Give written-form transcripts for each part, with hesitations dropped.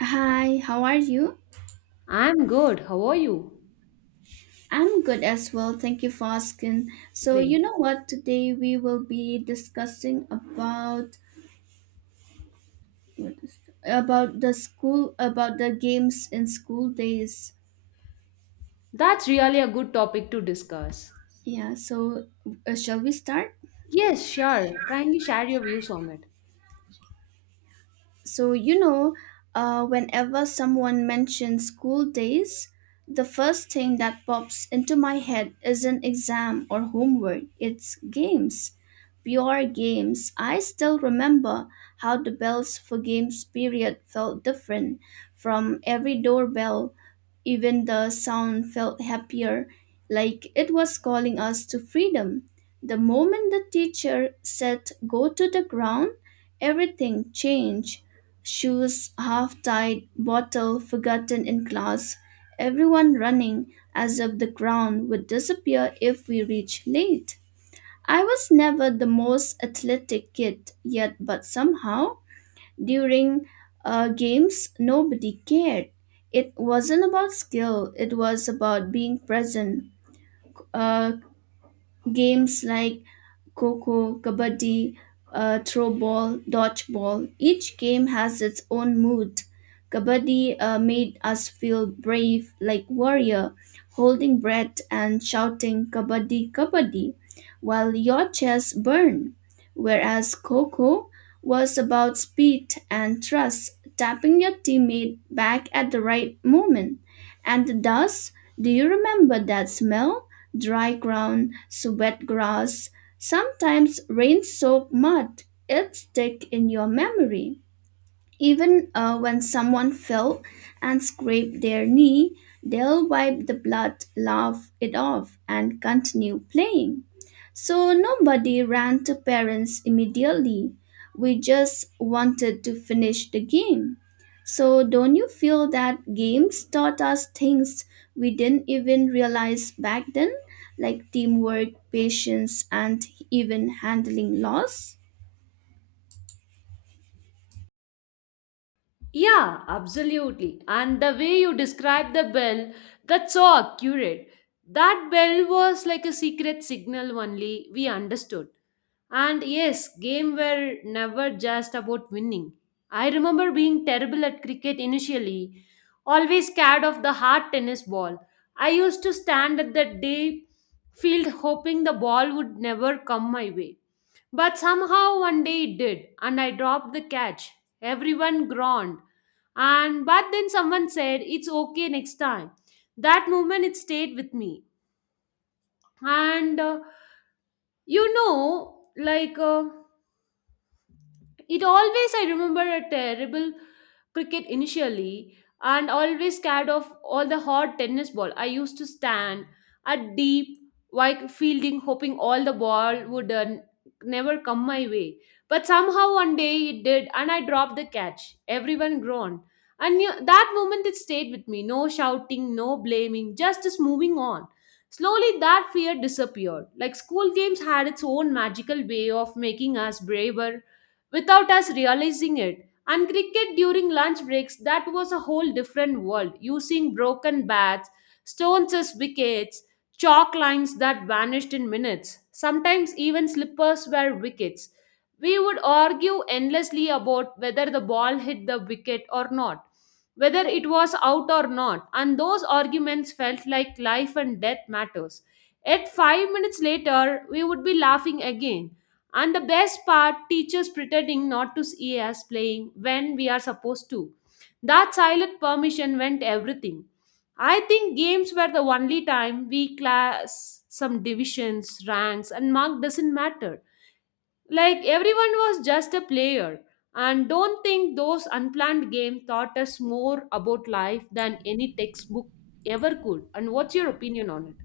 Hi, how are you? I'm good. How are you? I'm good as well. Thank you for asking. So, you Great. know what? Today we will be discussing about what is about the school, about the games in school days. That's really a good topic to discuss. Yeah, so shall we start? Yes, sure. Kindly share your views on it. So, whenever someone mentions school days, the first thing that pops into my head isn't exam or homework, it's games. Pure games. I still remember how the bells for games period felt different from every doorbell. Even the sound felt happier, like it was calling us to freedom. The moment the teacher said, "Go to the ground," everything changed, shoes half tied, bottle forgotten in class, everyone running as if the ground would disappear if we reached late. I was never the most athletic kid yet, but somehow during games nobody cared. It wasn't about skill, it was about being present. Uh, Games like Coco, Kabaddi, throw ball, dodgeball. Each game has its own mood. Kabaddi made us feel brave like warrior, holding breath and shouting Kabaddi, Kabaddi, while your chest burned. Whereas Coco was about speed and trust, tapping your teammate back at the right moment. And the dust, do you remember that smell? Dry ground, wet grass, sometimes rain soaked mud. It sticks in your memory. Even when someone fell and scraped their knee, they'll wipe the blood, laugh it off, and continue playing. So nobody ran to parents immediately. We just wanted to finish the game. So don't you feel that games taught us things we didn't even realize back then, like teamwork, patience, and even handling loss? Yeah, absolutely. And the way you described the bell, that's so accurate. That bell was like a secret signal only we understood. And yes, game were never just about winning. I remember being terrible at cricket initially, always scared of the hard tennis ball. I used to stand at the day field hoping the ball would never come my way. But somehow one day it did, and I dropped the catch. Everyone groaned, and but then someone said it's okay next time that moment it stayed with me and like it always, I remember a terrible cricket initially and always scared of all the hard tennis ball. I used to stand at deep, wide fielding, hoping all the ball would never come my way. But somehow one day it did, and I dropped the catch. Everyone groaned. And you, that moment it stayed with me. No shouting, no blaming, just moving on. Slowly that fear disappeared. Like school games had its own magical way of making us braver without us realizing it. And cricket during lunch breaks, that was a whole different world, using broken bats, stones as wickets, chalk lines that vanished in minutes. Sometimes even slippers were wickets. We would argue endlessly about whether the ball hit the wicket or not, whether it was out or not, and those arguments felt like life and death matters. Yet, 5 minutes later, we would be laughing again, and the best part, teachers pretending not to see us playing when we are supposed to. That silent permission meant everything. I think games were the only time we class some divisions, ranks, and mark doesn't matter. Like everyone was just a player. And don't think those unplanned games taught us more about life than any textbook ever could. And what's your opinion on it?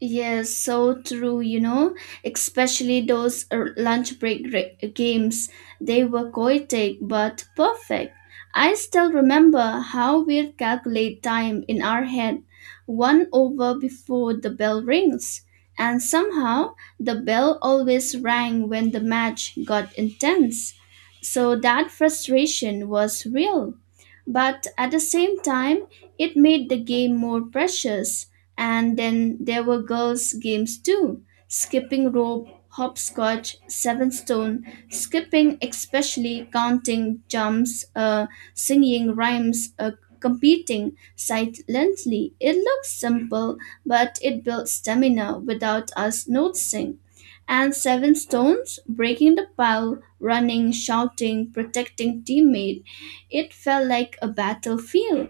Yes, so true, you know, especially those lunch break games. They were chaotic but perfect. I still remember how we calculate time in our head, one over before the bell rings. And somehow, the bell always rang when the match got intense. So that frustration was real. But at the same time, it made the game more precious. And then there were girls' games too, skipping rope, hopscotch, seven stone, skipping, especially counting jumps, singing rhymes, competing silently. It looks simple, but it builds stamina without us noticing. And seven stones, breaking the pile, running, shouting, protecting teammate. It felt like a battlefield.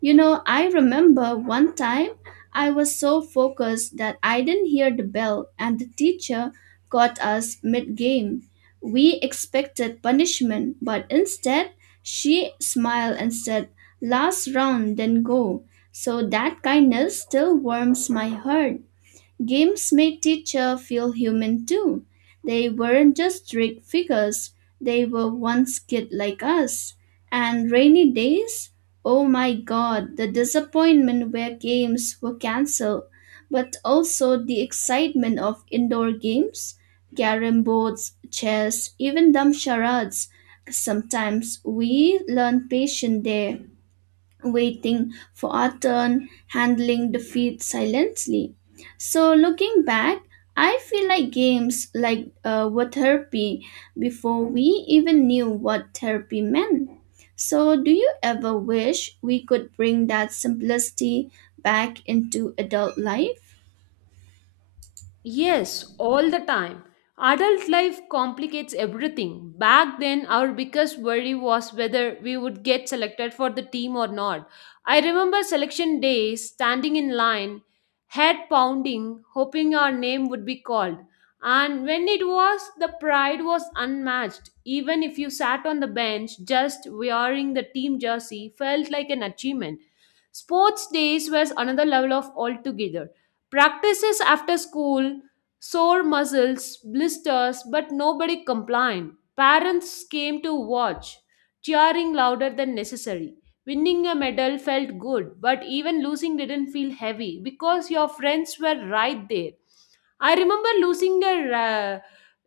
You know, I remember one time I was so focused that I didn't hear the bell and the teacher caught us mid game. We expected punishment, but instead she smiled and said, "Last round, then go." So that kindness still warms my heart. Games made teacher feel human too. They weren't just strict figures, they were once kid like us. And rainy days? Oh my god, the disappointment where games were cancelled, but also the excitement of indoor games, carrom boards, chess, even dumb charades. Sometimes we learn patience there, waiting for our turn, handling defeat silently. So, looking back, I feel like games were therapy before we even knew what therapy meant. So, do you ever wish we could bring that simplicity back into adult life? Yes, all the time. Adult life complicates everything. Back then, our biggest worry was whether we would get selected for the team or not. I remember selection day, standing in line, head pounding, hoping our name would be called. And when it was, the pride was unmatched. Even if you sat on the bench, just wearing the team jersey felt like an achievement. Sports days was another level of altogether. Practices after school, sore muscles, blisters, but nobody complained. Parents came to watch, cheering louder than necessary. Winning a medal felt good, but even losing didn't feel heavy because your friends were right there. I remember losing a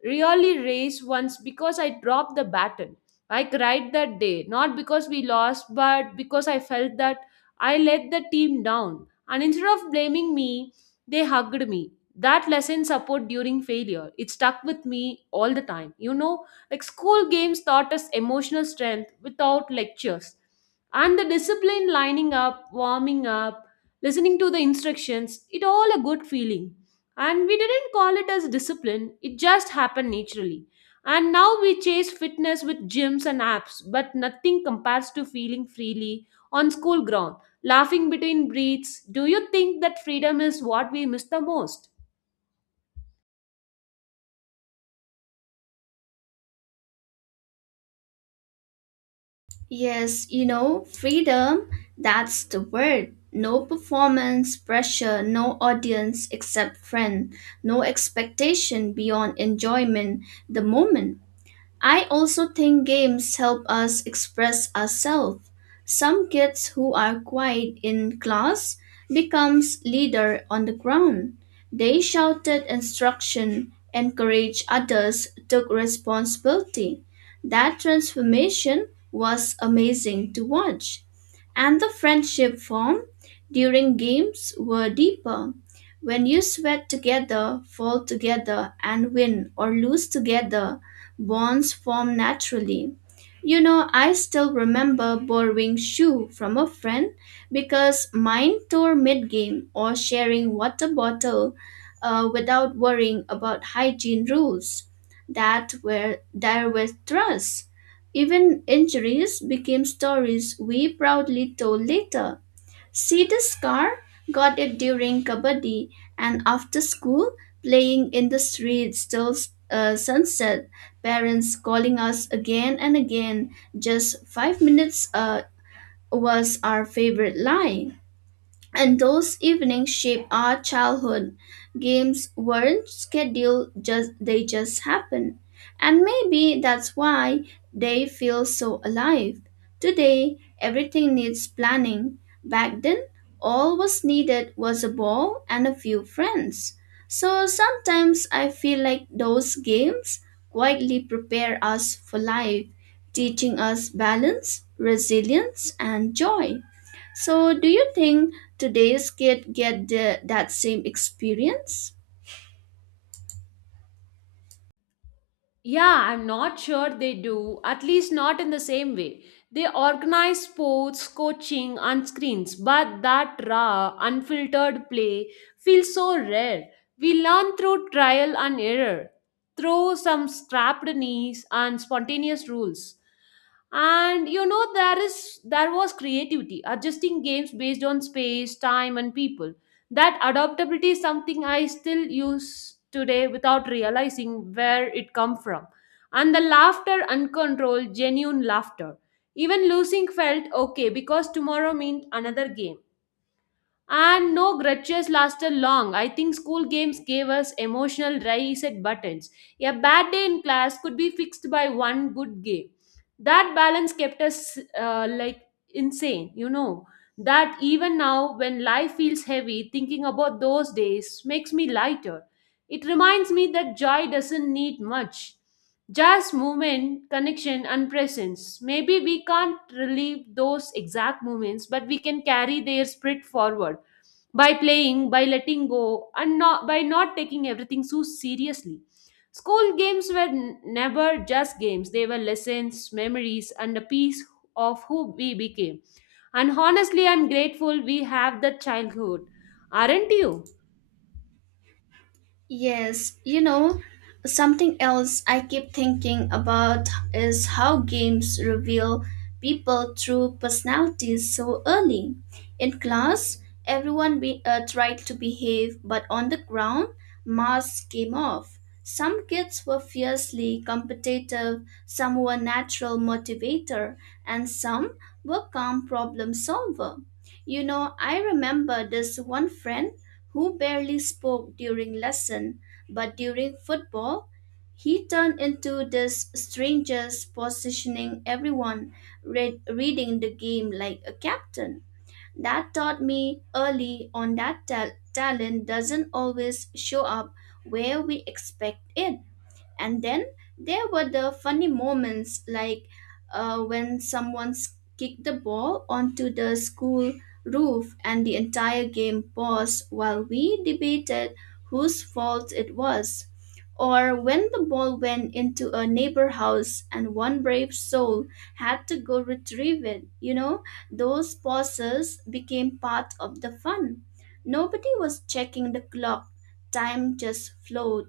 really race once because I dropped the baton. I cried that day, not because we lost, but because I felt that I let the team down. And instead of blaming me, they hugged me. That lesson support during failure, it stuck with me all the time. You know, like school games taught us emotional strength without lectures. And the discipline lining up, warming up, listening to the instructions, it all a good feeling. And we didn't call it as discipline, it just happened naturally. And now we chase fitness with gyms and apps, but nothing compares to feeling freely on school ground, laughing between breaths. Do you think that freedom is what we miss the most? Yes, you know, freedom, that's the word. No performance pressure, no audience except friend, no expectation beyond enjoyment the moment. I also think games help us express ourselves. Some kids who are quiet in class becomes leader on the ground. They shouted instruction, encouraged others, took responsibility. That transformation was amazing to watch. And the friendship formed during games were deeper. When you sweat together, fall together, and win or lose together, bonds form naturally. You know, I still remember borrowing shoe from a friend because mine tore mid-game or sharing water bottle without worrying about hygiene rules that were there were thrusts. Even injuries became stories we proudly told later. See the scar? Got it during kabaddi. And after school, playing in the streets till sunset. Parents calling us again and again. "Just 5 minutes" was our favorite line. And those evenings shaped our childhood. Games weren't scheduled, just they just happened. And maybe that's why they feel so alive. Today, everything needs planning. Back then, all was needed was a ball and a few friends. So sometimes I feel like those games quietly prepare us for life, teaching us balance, resilience, and joy. So, do you think today's kid get the, that same experience? Yeah, I'm not sure they do, at least not in the same way. They organize sports, coaching, and screens, but that raw, unfiltered play feels so rare. We learn through trial and error, through some scrapped knees and spontaneous rules. And you know, there was creativity, adjusting games based on space, time, and people. That adaptability is something I still use today without realizing where it come from. And the laughter, uncontrolled genuine laughter, even losing felt okay because tomorrow meant another game, and no grudges lasted long. I think school games gave us emotional reset buttons. A bad day in class could be fixed by one good game. That balance kept us like insane. That even now, when life feels heavy, thinking about those days makes me lighter. It reminds me that joy doesn't need much. Just movement, connection, and presence. Maybe we can't relive those exact moments, but we can carry their spirit forward by playing, by letting go, and not, by not taking everything so seriously. School games were never just games, they were lessons, memories, and a piece of who we became. And honestly, I'm grateful we have that childhood. Aren't you? Yes, you know, something else I keep thinking about is how games reveal people true personalities so early. In class, everyone tried to behave, but on the ground, masks came off. Some kids were fiercely competitive, some were natural motivator, and some were calm problem solver. You know, I remember this one friend who barely spoke during lesson, but during football, he turned into this stranger positioning everyone, reading the game like a captain. That taught me early on that talent doesn't always show up where we expect it. And then there were the funny moments like when someone kicked the ball onto the school roof and the entire game paused while we debated whose fault it was, or when the ball went into a neighbor house and one brave soul had to go retrieve it. You know, those pauses became part of the fun. Nobody was checking the clock, time just flowed.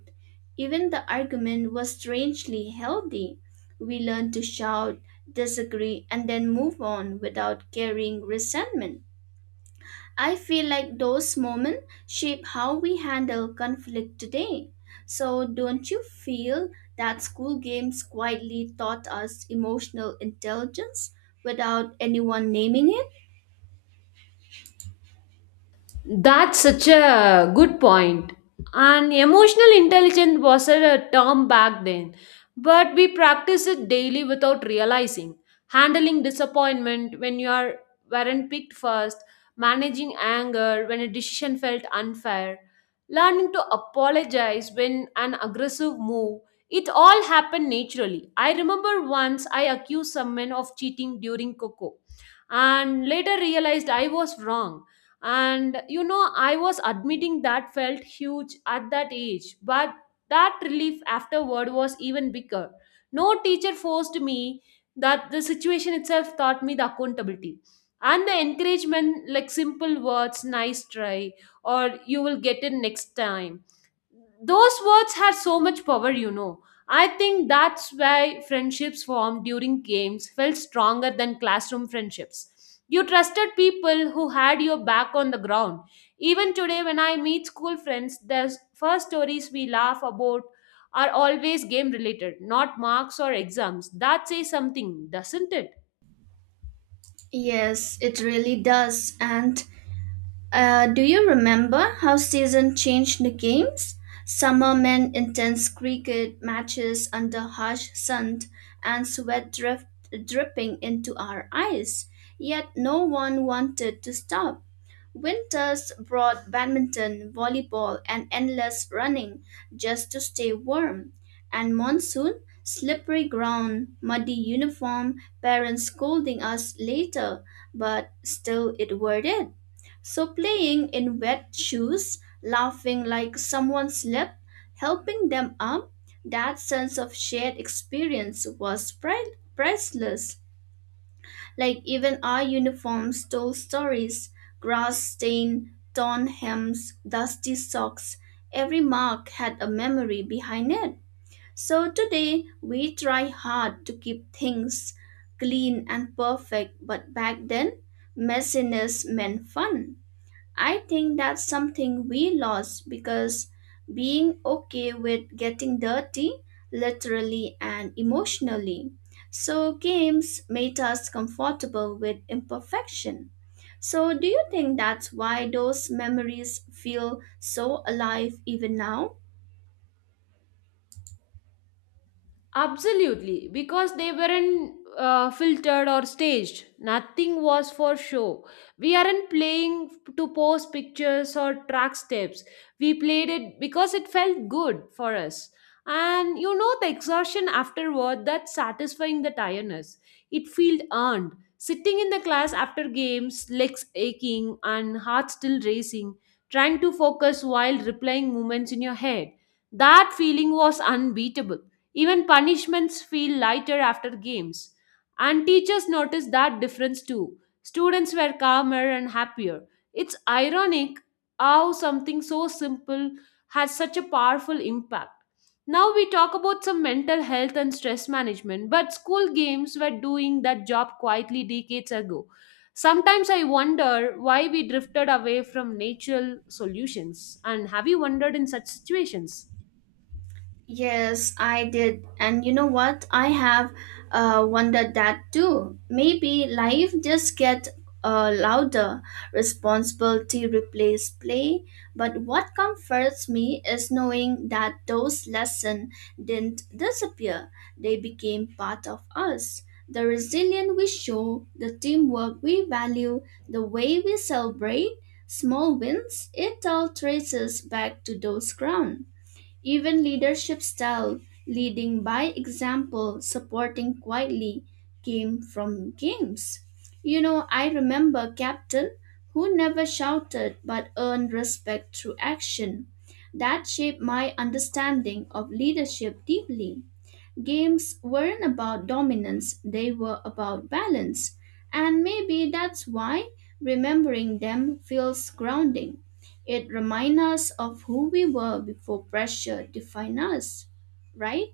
Even the argument was strangely healthy. We learned to shout, disagree, and then move on without carrying resentment. I feel like those moments shape how we handle conflict today. So, don't you feel that school games quietly taught us emotional intelligence without anyone naming it? That's such a good point. And emotional intelligence was a term back then, but we practice it daily without realizing. Handling disappointment when you are weren't picked first, managing anger when a decision felt unfair, learning to apologize when an aggressive move. It all happened naturally. I remember once I accused someone of cheating during Coco and later realized I was wrong. And I was admitting that felt huge at that age, but that relief afterward was even bigger. No teacher forced me, that the situation itself taught me the accountability. And the encouragement, like simple words, nice try, or you will get it next time, those words had so much power. I think that's why friendships formed during games felt stronger than classroom friendships. You trusted people who had your back on the ground. Even today, when I meet school friends, the first stories we laugh about are always game related, not marks or exams. That says something, doesn't it? Yes, it really does. And do you remember how season changed the games? Summer meant intense cricket matches under harsh sun and sweat drift, dripping into our eyes. Yet no one wanted to stop. Winters brought badminton, volleyball, and endless running just to stay warm. And monsoon, slippery ground, muddy uniform, parents scolding us later, but still it worth it. So playing in wet shoes, laughing like someone slipped, helping them up, that sense of shared experience was priceless. Like even our uniforms told stories, grass stain, torn hems, dusty socks, every mark had a memory behind it. So today we try hard to keep things clean and perfect, but back then messiness meant fun. I think that's something we lost, because being okay with getting dirty, literally and emotionally. So, games made us comfortable with imperfection. So, do you think that's why those memories feel so alive even now? Absolutely, because they weren't filtered or staged. Nothing was for show. We aren't playing to post pictures or track steps. We played it because it felt good for us. And you know the exhaustion afterward, that satisfying the tiredness. It felt earned. Sitting in the class after games, legs aching and heart still racing, trying to focus while replaying moments in your head. That feeling was unbeatable. Even punishments feel lighter after games. And teachers noticed that difference too. Students were calmer and happier. It's ironic how something so simple has such a powerful impact. Now we talk about some mental health and stress management, but school games were doing that job quietly decades ago. Sometimes I wonder why we drifted away from natural solutions. And have you wondered in such situations? Yes, I did. And you know what? I have wondered that too. Maybe life just get louder, responsibility replace play. But what comforts me is knowing that those lessons didn't disappear. They became part of us. The resilience we show, the teamwork we value, the way we celebrate small wins, it all traces back to those ground. Even leadership style, leading by example, supporting quietly, came from games. You know, I remember captain who never shouted but earned respect through action. That shaped my understanding of leadership deeply. Games weren't about dominance, they were about balance. And maybe that's why remembering them feels grounding. It reminds us of who we were before pressure defined us, right?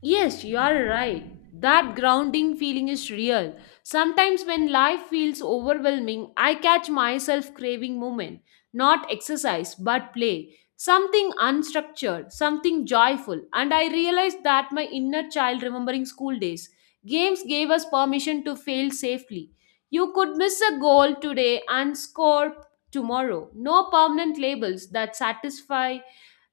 Yes, you are right. That grounding feeling is real. Sometimes when life feels overwhelming, I catch myself craving movement, not exercise, but play, something unstructured, something joyful. And I realized that my inner child remembering school days. Games gave us permission to fail safely. You could miss a goal today and score tomorrow. No permanent labels that satisfy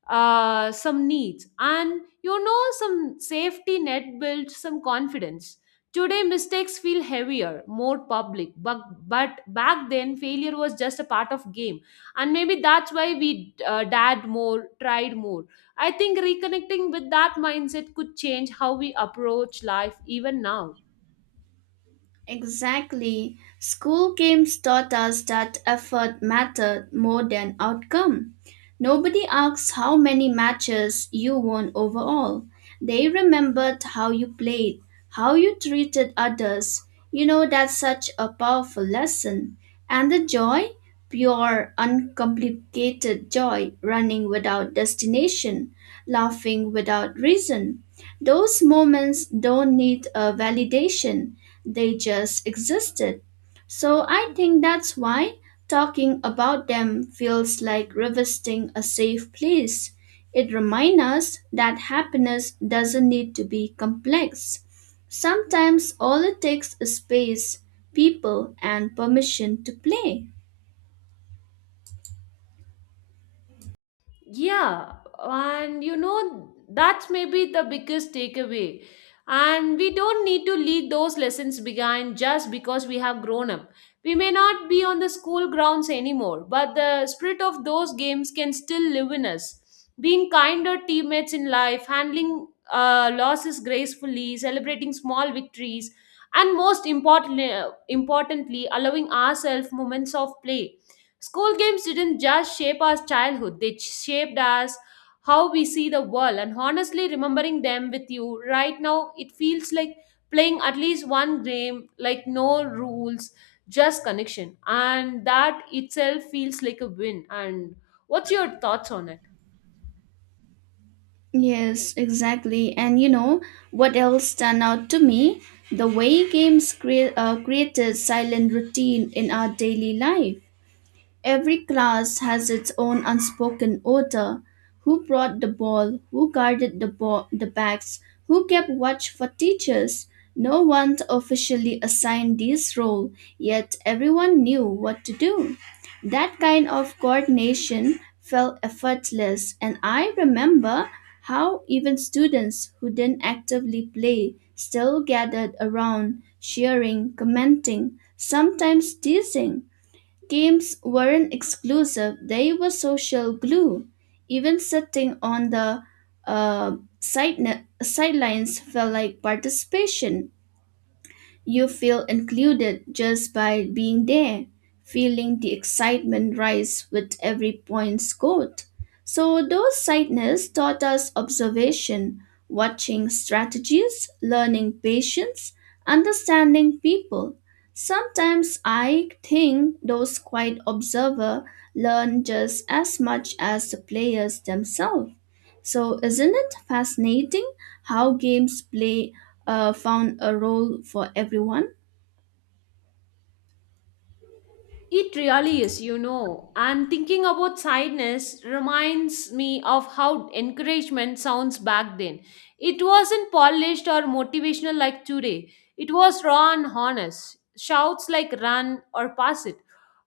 some needs. And some safety net builds some confidence. Today mistakes feel heavier, more public, but back then failure was just a part of game. And maybe that's why we dared more, tried more. I think reconnecting with that mindset could change how we approach life even now. Exactly. School games taught us that effort mattered more than outcome. Nobody asks how many matches you won overall. They remembered how you played, how you treated others. You know, that's such a powerful lesson. And the joy? Pure, uncomplicated joy, running without destination, laughing without reason. Those moments don't need a validation, they just existed. So I think that's why talking about them feels like revisiting a safe place. It reminds us that happiness doesn't need to be complex. Sometimes all it takes is space, people, and permission to play. Yeah, and that's maybe the biggest takeaway. And we don't need to leave those lessons behind just because we have grown up. We may not be on the school grounds anymore, but the spirit of those games can still live in us. Being kinder teammates in life, handling losses gracefully, celebrating small victories, and most importantly, allowing ourselves moments of play. School games didn't just shape our childhood, they shaped us how we see the world. And honestly, remembering them with you right now, it feels like playing at least one game, like no rules, just connection. And that itself feels like a win. And what's your thoughts on it? Yes, exactly. And you know what else stand out to me? The way games created silent routine in our daily life. Every class has its own unspoken order. Who brought the ball? Who guarded ball, the bags? Who kept watch for teachers? No one officially assigned this role, yet everyone knew what to do. That kind of coordination felt effortless, and I remember how even students who didn't actively play still gathered around, cheering, commenting, sometimes teasing. Games weren't exclusive, they were social glue. Even sitting on the sidelines felt like participation. You feel included just by being there, feeling the excitement rise with every point scored. So, those sights taught us observation, watching strategies, learning patience, understanding people. Sometimes I think those quiet observers learn just as much as the players themselves. So, isn't it fascinating how games play found a role for everyone? It really is. And thinking about sadness reminds me of how encouragement sounds back then. It wasn't polished or motivational like today, it was raw and honest. Shouts like run or pass it,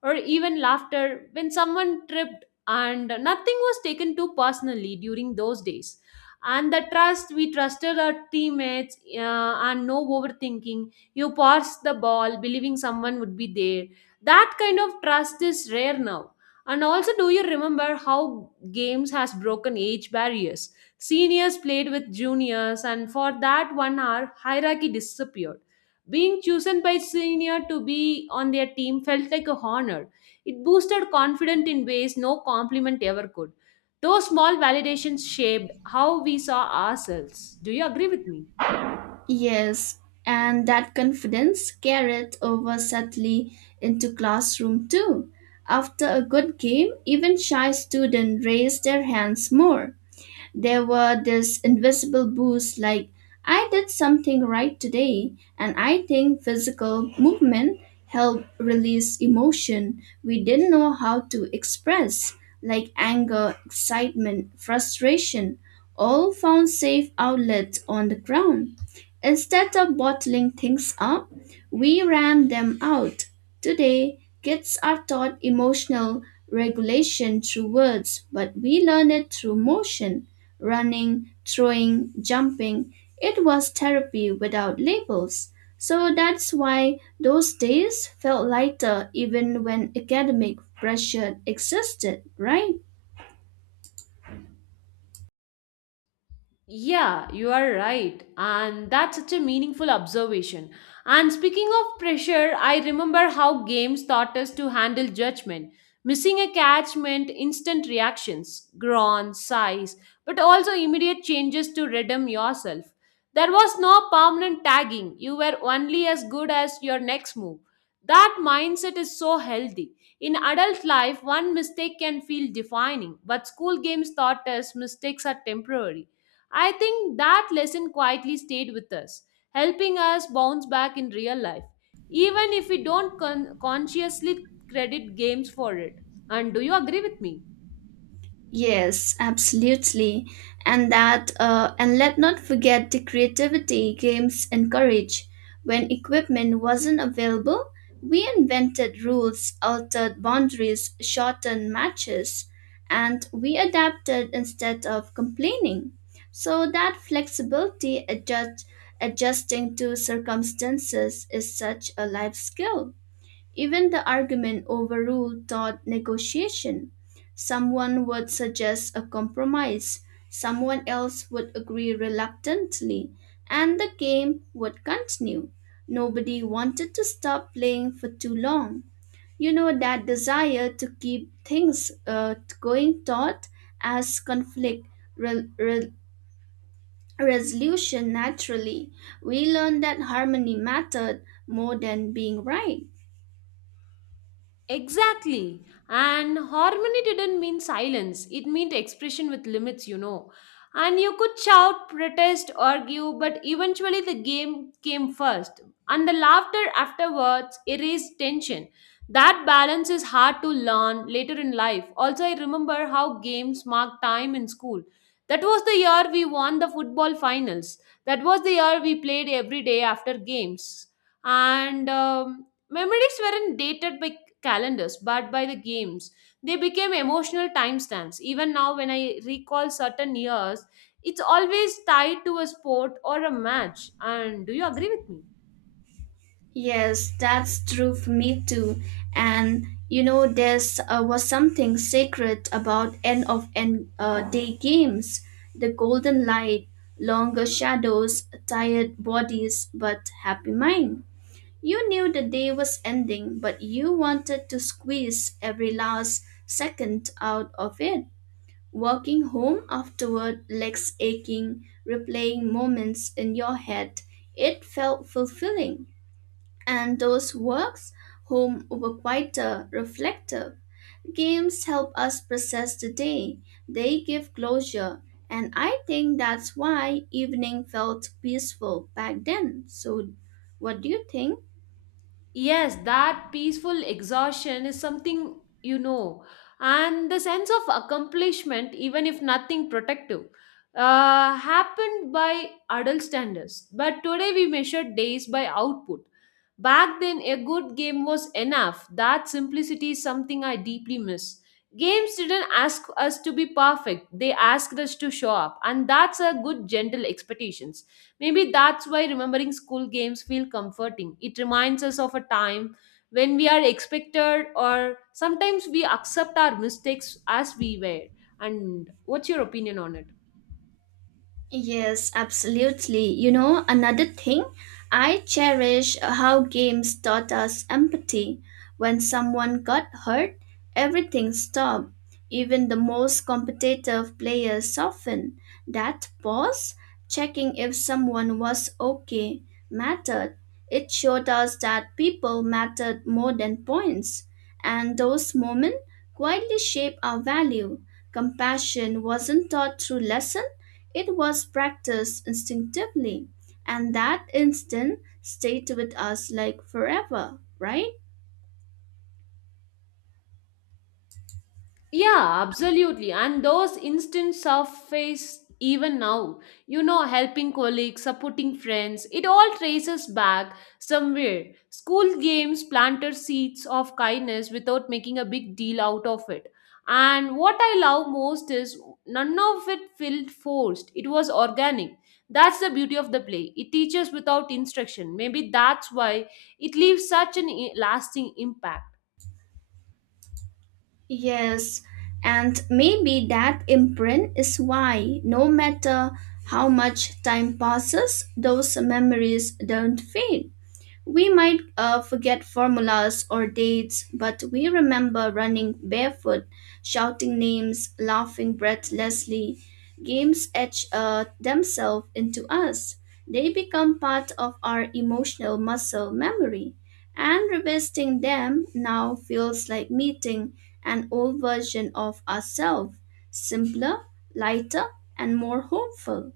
or even laughter when someone tripped, and nothing was taken too personally during those days. And the trust, we trusted our teammates, and no overthinking. You passed the ball believing someone would be there. That kind of trust is rare now. And also, do you remember how games has broken age barriers? Seniors played with juniors, and for that one hour hierarchy disappeared. Being chosen by senior to be on their team felt like a honor. It boosted confidence in ways no compliment ever could. Those small validations shaped how we saw ourselves. Do you agree with me? Yes, and that confidence carried over subtly into classroom too. After a good game, even shy students raised their hands more. There were this invisible boost like I did something right today, and I think physical movement helped release emotion we didn't know how to express, like anger, excitement, frustration, all found safe outlets on the ground. Instead of bottling things up, we ran them out. Today, kids are taught emotional regulation through words, but we learn it through motion, running, throwing, jumping. It was therapy without labels. So that's why those days felt lighter even when academic pressure existed, right? Yeah, you are right. And that's such a meaningful observation. And speaking of pressure, I remember how games taught us to handle judgment. Missing a catch meant instant reactions, groan, sighs, but also immediate changes to redeem yourself. There was no permanent tagging. You were only as good as your next move. That mindset is so healthy. In adult life, one mistake can feel defining, but school games taught us mistakes are temporary. I think that lesson quietly stayed with us, helping us bounce back in real life, even if we don't consciously credit games for it. And do you agree with me? Yes, absolutely. And that, and let not forget the creativity games encourage. When equipment wasn't available, we invented rules, altered boundaries, shortened matches, and we adapted instead of complaining. So that flexibility adjusting to circumstances is such a life skill. Even the argument over rule taught negotiation. Someone would suggest a compromise, someone else would agree reluctantly, and the game would continue. Nobody wanted to stop playing for too long. You know, that desire to keep things going taught as conflict re- re- resolution naturally. We learned that harmony mattered more than being right. Exactly. And harmony didn't mean silence, it meant expression with limits. And you could shout, protest, argue, but eventually the game came first. And the laughter afterwards erased tension. That balance is hard to learn later in life. Also, I remember how games marked time in school. That was the year we won the football finals. That was the year we played every day after games. And Memories weren't dated by calendars but by the games. They became emotional timestamps. Even now, when I recall certain years, it's always tied to a sport or a match. And do you agree with me? Yes, that's true for me too. And you know, there's was something sacred about end of end day games. The golden light, longer shadows, tired bodies, but happy mind. You knew the day was ending, but you wanted to squeeze every last second out of it. Walking home afterward, legs aching, replaying moments in your head, it felt fulfilling. And those works home were quieter, reflective. Games help us process the day, they give closure, and I think that's why evening felt peaceful back then. So, what do you think? Yes, that peaceful exhaustion is something, and the sense of accomplishment, even if nothing protective, happened by adult standards. But today we measure days by output. Back then, a good game was enough. That simplicity is something I deeply miss. Games didn't ask us to be perfect, they asked us to show up, and that's a good, gentle expectations. Maybe that's why remembering school games feel comforting. It reminds us of a time when we are expected or sometimes we accept our mistakes as we were. And what's your opinion on it? Yes, absolutely. You know, another thing, I cherish how games taught us empathy. When someone got hurt, everything stopped. Even the most competitive players softened. That pause, checking if someone was okay, mattered. It showed us that people mattered more than points. And those moments quietly shape our value. Compassion wasn't taught through lessons, it was practiced instinctively, and that instinct stayed with us like forever, right? Yeah, absolutely. And those instants surface even now. Helping colleagues, supporting friends, it all traces back somewhere. School games planted seeds of kindness without making a big deal out of it. And what I love most is none of it felt forced, it was organic. That's the beauty of the play. It teaches without instruction. Maybe that's why it leaves such an lasting impact. Yes, and maybe that imprint is why, no matter how much time passes, those memories don't fade. We might forget formulas or dates, but we remember running barefoot, shouting names, laughing breathlessly. Games etch themselves into us. They become part of our emotional muscle memory. And revisiting them now feels like meeting an old version of ourselves, simpler, lighter, and more hopeful.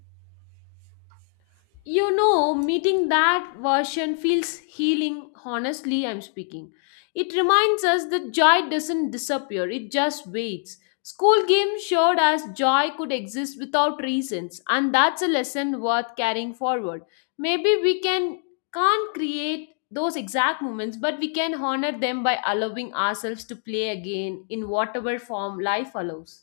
You know, meeting that version feels healing. Honestly, I'm speaking, it reminds us that joy doesn't disappear, it just waits. School games showed us joy could exist without reasons, and that's a lesson worth carrying forward. Maybe we can't create those exact moments, but we can honor them by allowing ourselves to play again in whatever form life allows.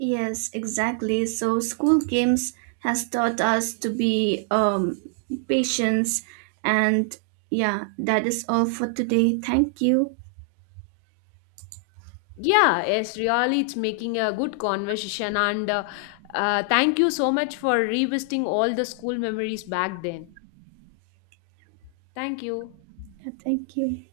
Yes, exactly. So school games has taught us to be patience and yeah, that is all for today. Thank you. Yeah, yes, really, it's making a good conversation. And thank you so much for revisiting all the school memories back then. Thank you. Yeah, thank you.